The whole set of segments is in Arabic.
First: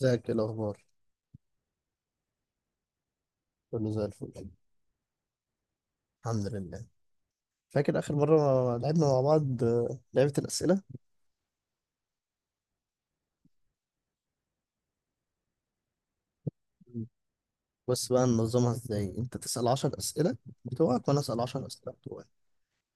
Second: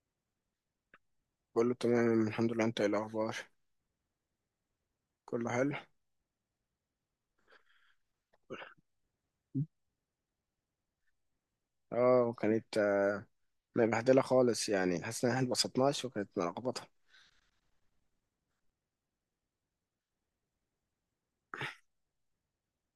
ازيك؟ ايه الاخبار؟ كله تمام الحمد لله، انت ايه الاخبار؟ كله زي الفل. كله حلو. الحمد لله. فاكر اخر مره لعبنا مع بعض لعبه الاسئله. اه وكانت مبهدله خالص، يعني حاسس ان احنا اتبسطناش وكانت ملخبطه. مم. بس بقى ننظمها ازاي؟ انت تسال 10 اسئله بتوعك وانا اسال 10 اسئله بتوعي،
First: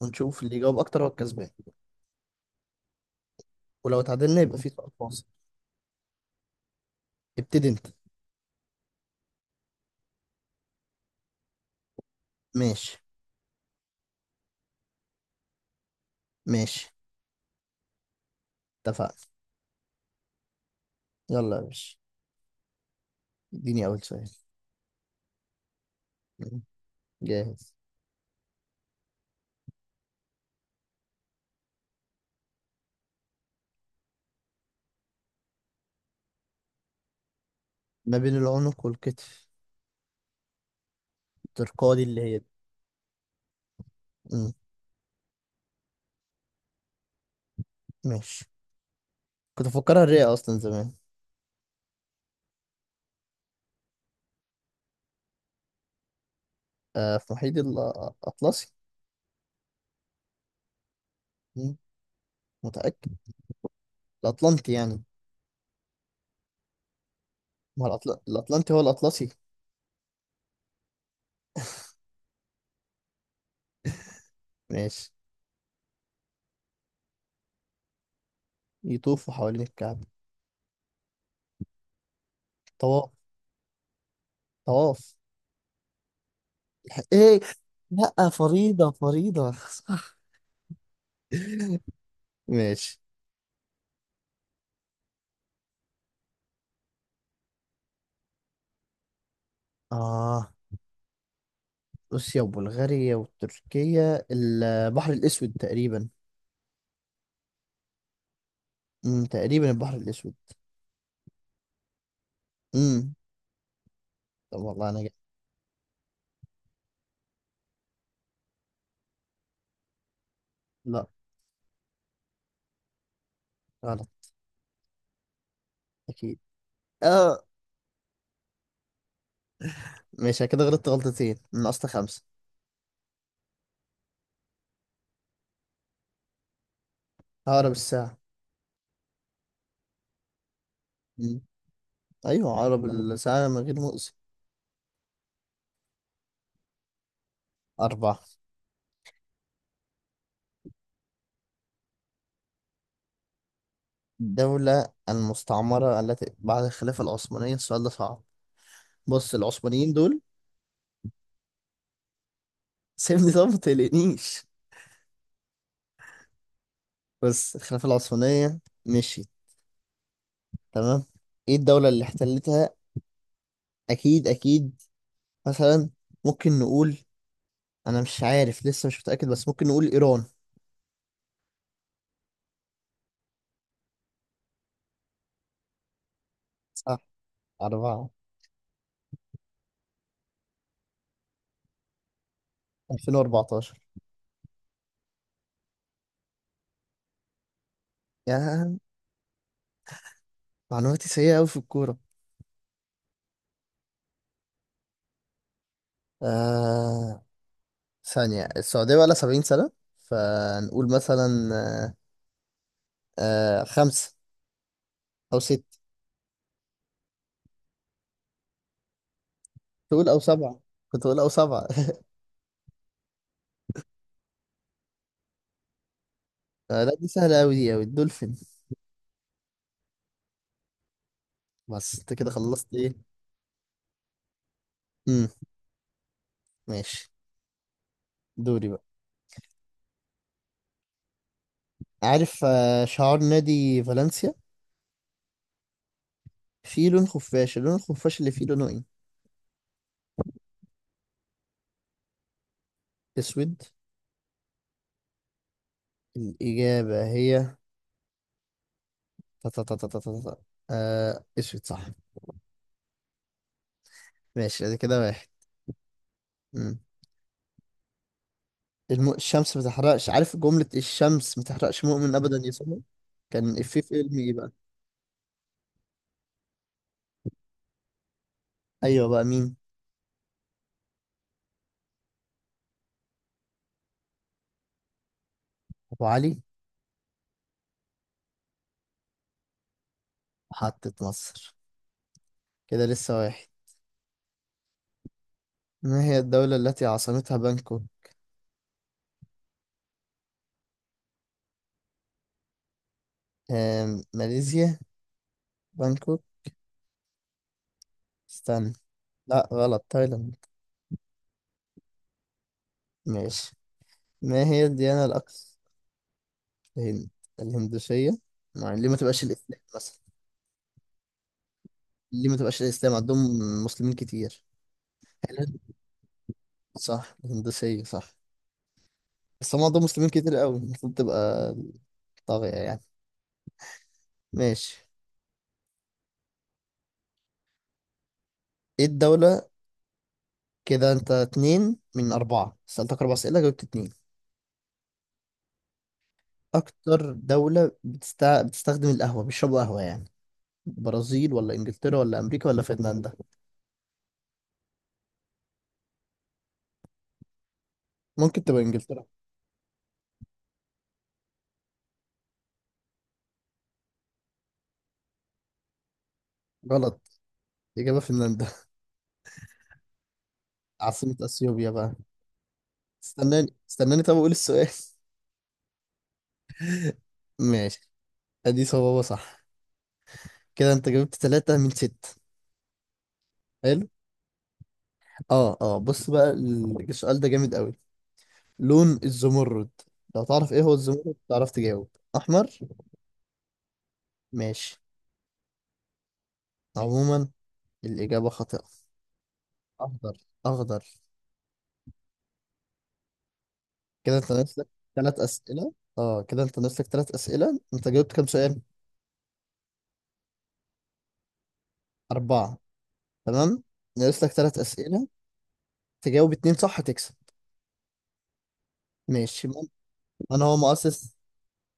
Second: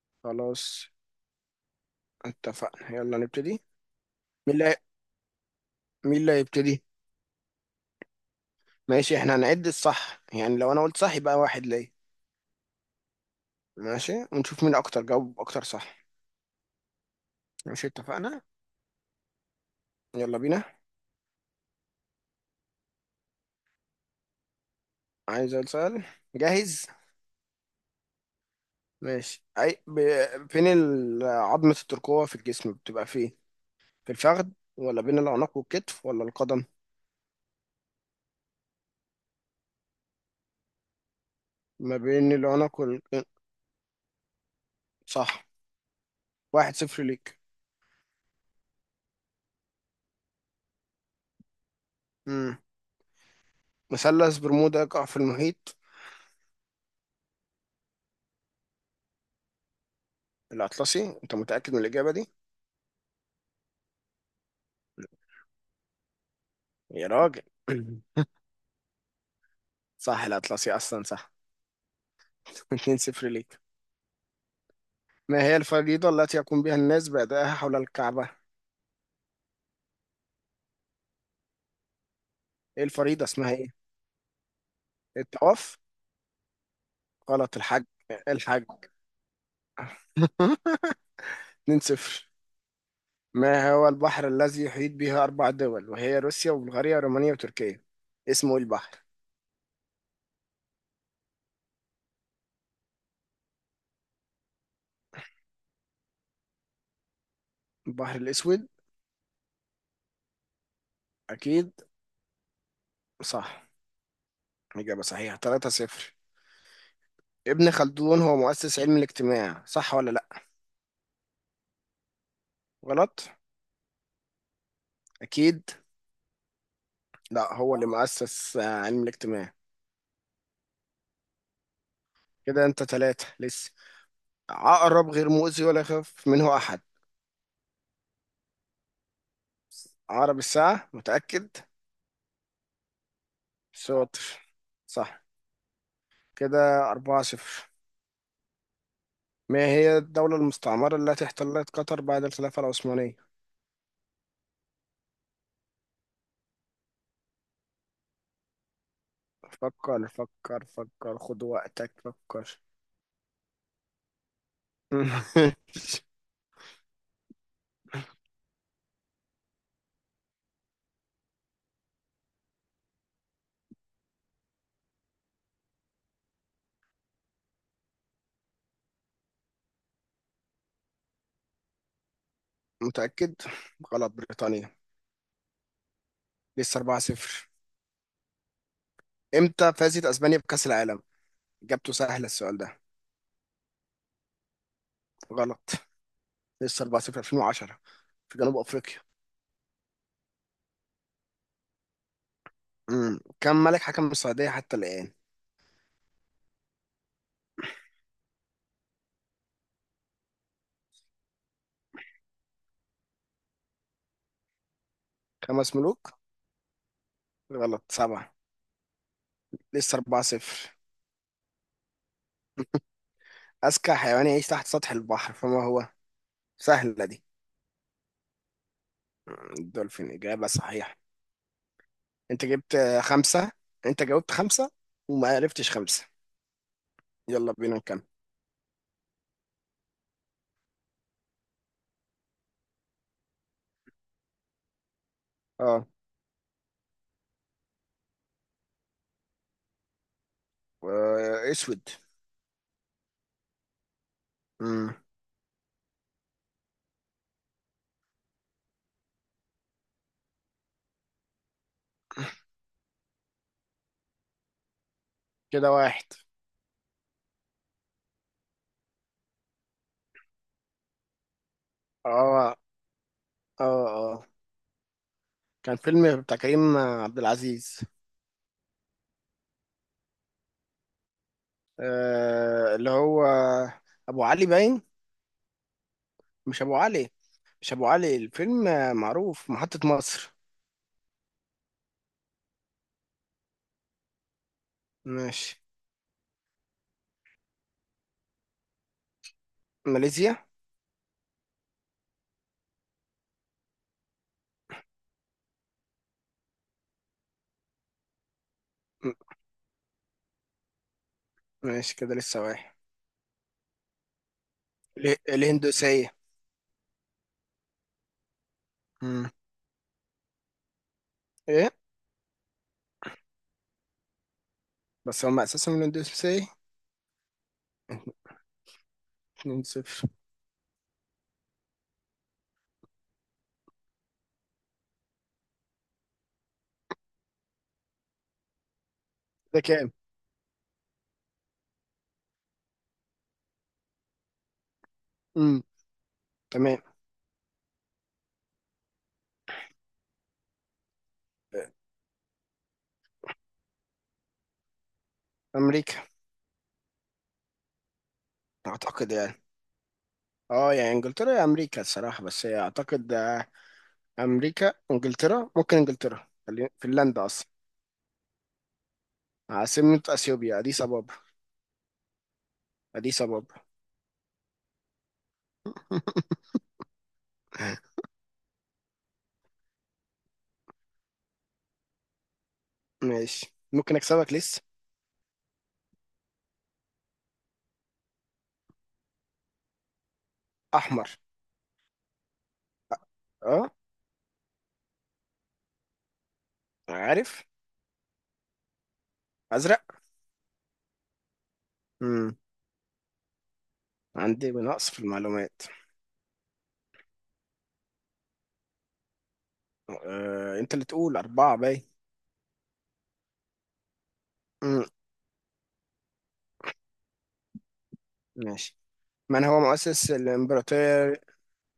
ونشوف اللي يجاوب خلاص، اكتر هو الكسبان. اتفقنا، يلا نبتدي. ولو اتعادلنا مين يبقى اللي في هي- سؤال فاصل. مين اللي هيبتدي؟ ابتدي انت. ماشي، احنا هنعد الصح، يعني لو انا قلت صح يبقى واحد ليا. ماشي. ماشي، ونشوف مين اكتر جاوب اكتر صح. ماشي، ماشي، اتفقنا. اتفقنا. يلا بينا. يلا يا باشا، اديني اول سؤال. عايز أقول سؤال. مم. جاهز. جاهز. ماشي. فين عظمة الترقوة في الجسم بتبقى فين؟ في الفخذ، ولا بين العنق والكتف، ولا القدم؟ ما بين العنق والكتف، ما ترقادي اللي بين هي دي. العنق وال. مم. صح. 1-0 ليك. ماشي، كنت افكرها الرئه اصلا زمان. مم. مثلث برمودا يقع في المحيط. في محيط الاطلسي. الأطلسي؟ أنت متأكد مم. من الإجابة دي؟ متاكد، الأطلنطي يعني. يا راجل! ما هو الأطلنطي هو الأطلسي. صح، الأطلسي أصلا، صح. 2-0 ليك. ماشي. ما هي الفريضة التي يقوم بها الناس بأدائها حول الكعبة؟ يطوفوا حوالين الكعبة. إيه طواف. الفريضة اسمها إيه؟ طواف. الطواف؟ إيه. غلط، الحج. لأ، الحج. فريضة فريضة. اتنين صفر ماشي. ما هو البحر الذي يحيط به أربع دول وهي روسيا وبلغاريا ورومانيا وتركيا؟ اسمه إيه البحر؟ آه روسيا وبلغاريا وتركيا، البحر الأسود تقريبا. البحر الأسود؟ تقريبا البحر الأسود. أكيد. امم. صح. طب والله أنا إجابة جاي. صحيحة. 3-0. ابن خلدون هو مؤسس علم الاجتماع، صح ولا لأ؟ لا. غلط؟ غلط. أكيد. أكيد. آه. لأ، هو اللي مؤسس علم الاجتماع. ماشي، أنا كده غلطت غلطتين من أصل خمسة. كده أنت 3 لسه. عقرب غير مؤذي ولا يخاف منه أحد؟ عقرب الساعة. عقرب الساعة؟ امم. متأكد؟ أيوه، عقرب الساعة من غير مؤذي. شاطر. صح. كده 4-0. أربعة. ما هي الدولة المستعمرة التي احتلت قطر بعد الخلافة العثمانية؟ الدولة المستعمرة التي بعد الخلافة العثمانية، السؤال ده صعب. بص، العثمانيين فكر، دول. فكر، فكر، خد وقتك، فكر. سيبني، طب ما تقلقنيش. بس الخلافة العثمانية مشيت. تمام. ايه الدولة اللي احتلتها؟ اكيد اكيد. مثلا ممكن نقول، انا مش عارف لسه مش متأكد، بس ممكن نقول ايران. متأكد؟ غلط، بريطانيا. لسه صح. 4-0. أربعة. امتى فازت اسبانيا بكأس العالم؟ اجابته سهله السؤال ده. 2014. غلط. لسه 4-0. 2010 في جنوب يا، افريقيا. معلوماتي سيئة أوي في الكورة. كم ملك حكم السعوديه حتى الان؟ آه ثانية، السعودية بقى لها 70 سنة، فنقول مثلا، آه خمسة أو خمس ستة. ملوك غلط، 7. لسه تقول او سبعة، 4-0. كنت اقول او سبعة. اذكى حيوان يعيش تحت سطح البحر فما هو؟ لا سهله دي دي. سهلة اوي، دي اوي الدولفين. الدولفين، اجابه صحيحه. بس انت كده انت خلصت جبت ايه؟ 5. انت جاوبت 5. امم. وما عرفتش 5. ماشي. يلا بينا نكمل. دوري بقى. عارف شعار نادي فالنسيا اه. فيه لون خفاش، اللون الخفاش اللي فيه لونه ايه؟ اسود. اسود. امم. الاجابة هي تا تا تا تا تا تا تا. آه، اسود صح. ماشي، ادي كده واحد. كده واحد. امم. الشمس ما تحرقش، عارف جملة الشمس ما تحرقش مؤمن ابدا يا اه، صبحي؟ كان افيه اه، في فيلم اه، ايه بقى؟ كان فيلم بتاع كريم عبد العزيز. ايوه، بقى مين؟ اللي هو ابو علي باين. ابو علي. مش ابو علي. مش ابو علي، الفيلم معروف، محطة مصر. محطة مصر. كده لسه واحد. ماشي. ما هي الدولة التي عاصمتها بانكوك؟ ماليزيا. آم، ماليزيا. بانكوك، استنى. م- لا غلط، تايلاند. ماشي، كده لسه واحد. ماشي. ما هي الديانة الأكثر؟ الهندوسية. الهند. الهندوسية. ما ليه ما تبقاش مم. الإسلام مثلا؟ ايه. ليه ما تبقاش الإسلام عندهم؟ مسلمين كتير. بس هم حلو. اساسا من الهندوسية. صح، الهندوسية صح. بس 2 هم عندهم مسلمين 0 كتير قوي، المفروض تبقى طاغية يعني. ماشي. ايه الدولة؟ ده كام؟ كده انت اتنين من أربعة، سألتك أربع أسئلة جاوبت اتنين. مم. تمام. أكتر دولة بتستخدم القهوة، بيشربوا قهوة يعني، برازيل ولا انجلترا ولا امريكا ولا فنلندا؟ امريكا. ممكن تبقى انجلترا. اعتقد يعني. اه، يعني انجلترا يا امريكا الصراحة، بس هي اعتقد امريكا، انجلترا، ممكن انجلترا، غلط، فنلندا اصلا. اجابه فنلندا. عاصمة اثيوبيا اديس ابابا. عاصمه اثيوبيا بقى، اديس استناني ابابا. استناني، طب اقول السؤال. ماشي. ادي صوابه صح. كده انت جبت ثلاثة من ستة. ماشي، حلو. ممكن اكسبك لسه. اه اه، بص بقى السؤال ده جامد قوي. لون الزمرد، لو تعرف ايه هو احمر. الزمرد تعرف تجاوب. احمر. اه. ماشي. عموما عارف. الاجابه خاطئه. ازرق. اخضر. اخضر. امم. كده انت عندي ناقص لك نقص في ثلاث المعلومات. اسئله. اه، كده انت ناقص لك ثلاث اسئله، انت جاوبت كام سؤال؟ انت اللي تقول 4، باي. اربعه. تمام. ناقص لك ثلاث امم. أسئلة، تجاوب اتنين صح تكسب. ماشي. من ماشي. من، هو مؤسس من هو مؤسس، الامبراطور.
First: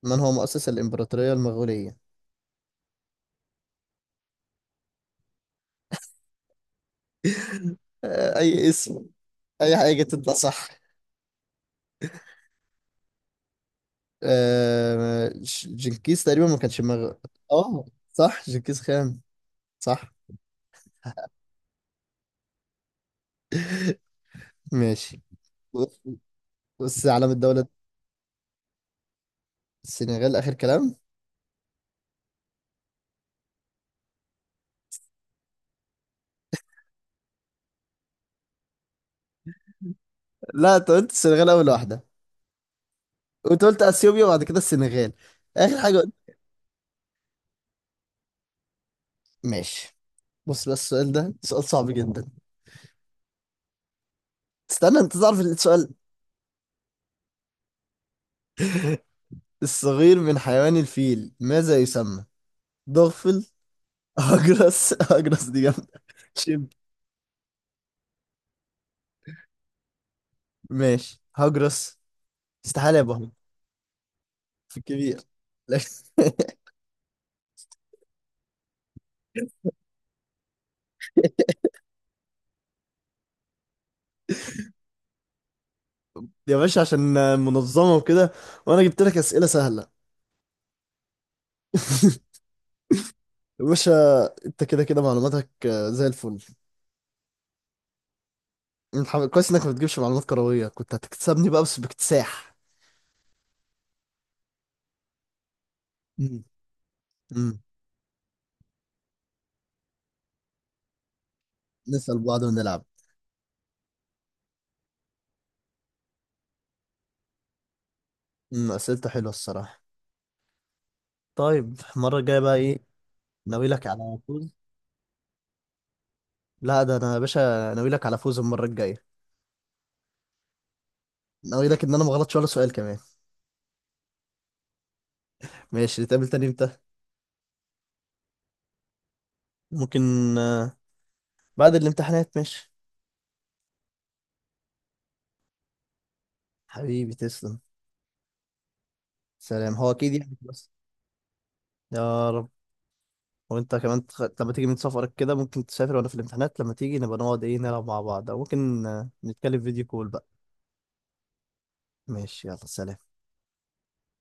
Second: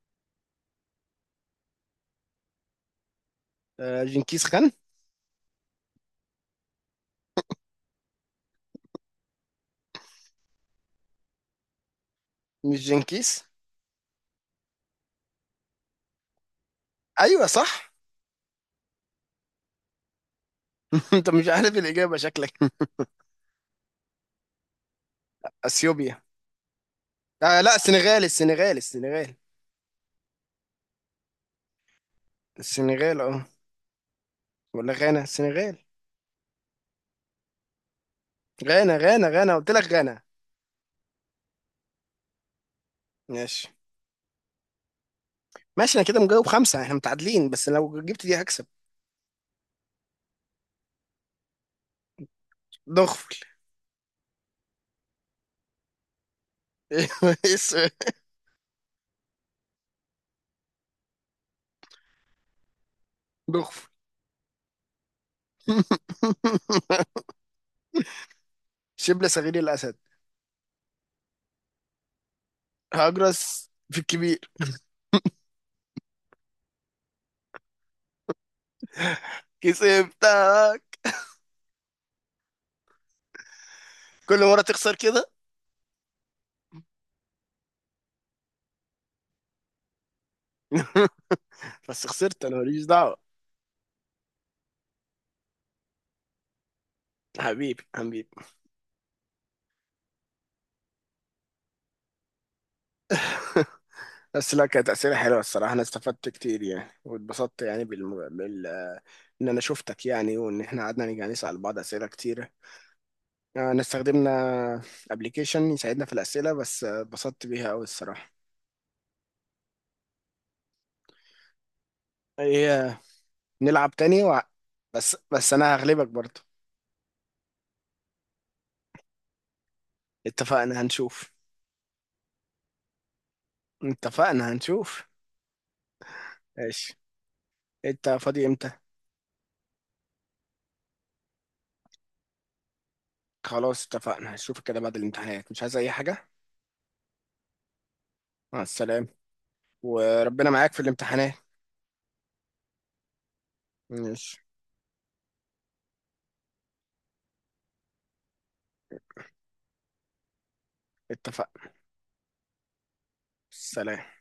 من هو مؤسس الإمبراطورية المغولية؟ جنكيز خان. أي اسم، أي حاجة تطلع صح. مش جنكيز. جنكيز تقريبا، ما كانش ايوه اه، صح. صح جنكيز خان، صح. انت مش عارف الاجابة شكلك. ماشي. بص، اثيوبيا. بص علم الدولة. لا، السنغال، السنغال، السنغال. السنغال آخر كلام. السنغال، اه. ولا غانا، السنغال. غانا، غانا، غانا، قلت لك غانا. لا، أنت قلت السنغال أول واحدة، وأنت ماشي. قلت أثيوبيا وبعد كده السنغال. آخر حاجة ماشي، انا قلت. كده مجاوب 5، احنا متعادلين، بس لو جبت دي هكسب. ماشي. بص، بس السؤال ده سؤال صعب جدا. دغفل. استنى، انت تعرف السؤال؟ إيه السؤال؟ الصغير من حيوان الفيل ماذا يسمى؟ ضغفل. دغفل. هجرس. هجرس دي جامدة. شب. شبل صغير الاسد. ماشي، هجرس. استحالة يبقى هجرس. هجرس في الكبير. في الكبير؟ لا. كسبتك. كل مرة تخسر كده. يا باشا، عشان منظمة وكده، وأنا جبت لك أسئلة سهلة. بس خسرت، انا ماليش دعوة. يا باشا، أنت كده كده معلوماتك زي الفل. حبيبي، حبيبي. أنت كويس إنك ما بتجيبش معلومات كروية، كنت هتكسبني بقى بس باكتساح. بس لا، كانت أسئلة حلوة الصراحة، أنا استفدت مم. كتير يعني، مم. واتبسطت يعني إن أنا شفتك يعني، وإن إحنا قعدنا نيجي نسأل بعض أسئلة نسأل بعض كتيرة. ونلعب. أنا استخدمنا أبلكيشن يساعدنا في الأسئلة، بس اتبسطت بيها أوي الصراحة. مم، أسئلته حلوة الصراحة. طيب المرة الجاية بقى إيه؟ هي ناوي لك نلعب على تاني و... فوز. بس انا هغلبك برضو. لا ده انا يا باشا، ناوي لك على فوز المره الجايه. اتفقنا، هنشوف. ناوي لك ان انا ما غلطش ولا سؤال كمان. اتفقنا، هنشوف. ماشي. نتقابل تاني امتى؟ ماشي. انت فاضي امتى؟ ممكن آه، بعد الامتحانات، ماشي. خلاص، اتفقنا، هشوفك كده بعد الامتحانات، مش عايز اي حاجة. حبيبي تسلم. مع السلامة. سلام، هو اكيد يعني وربنا بس. معاك في الامتحانات. يا رب. وانت كمان ماشي، لما تيجي من سفرك كده، ممكن تسافر وانا في الامتحانات، لما تيجي نبقى نقعد ايه، نلعب مع بعض او ممكن نتكلم فيديو كول بقى. اتفقنا. ماشي. يلا سلام. سلام.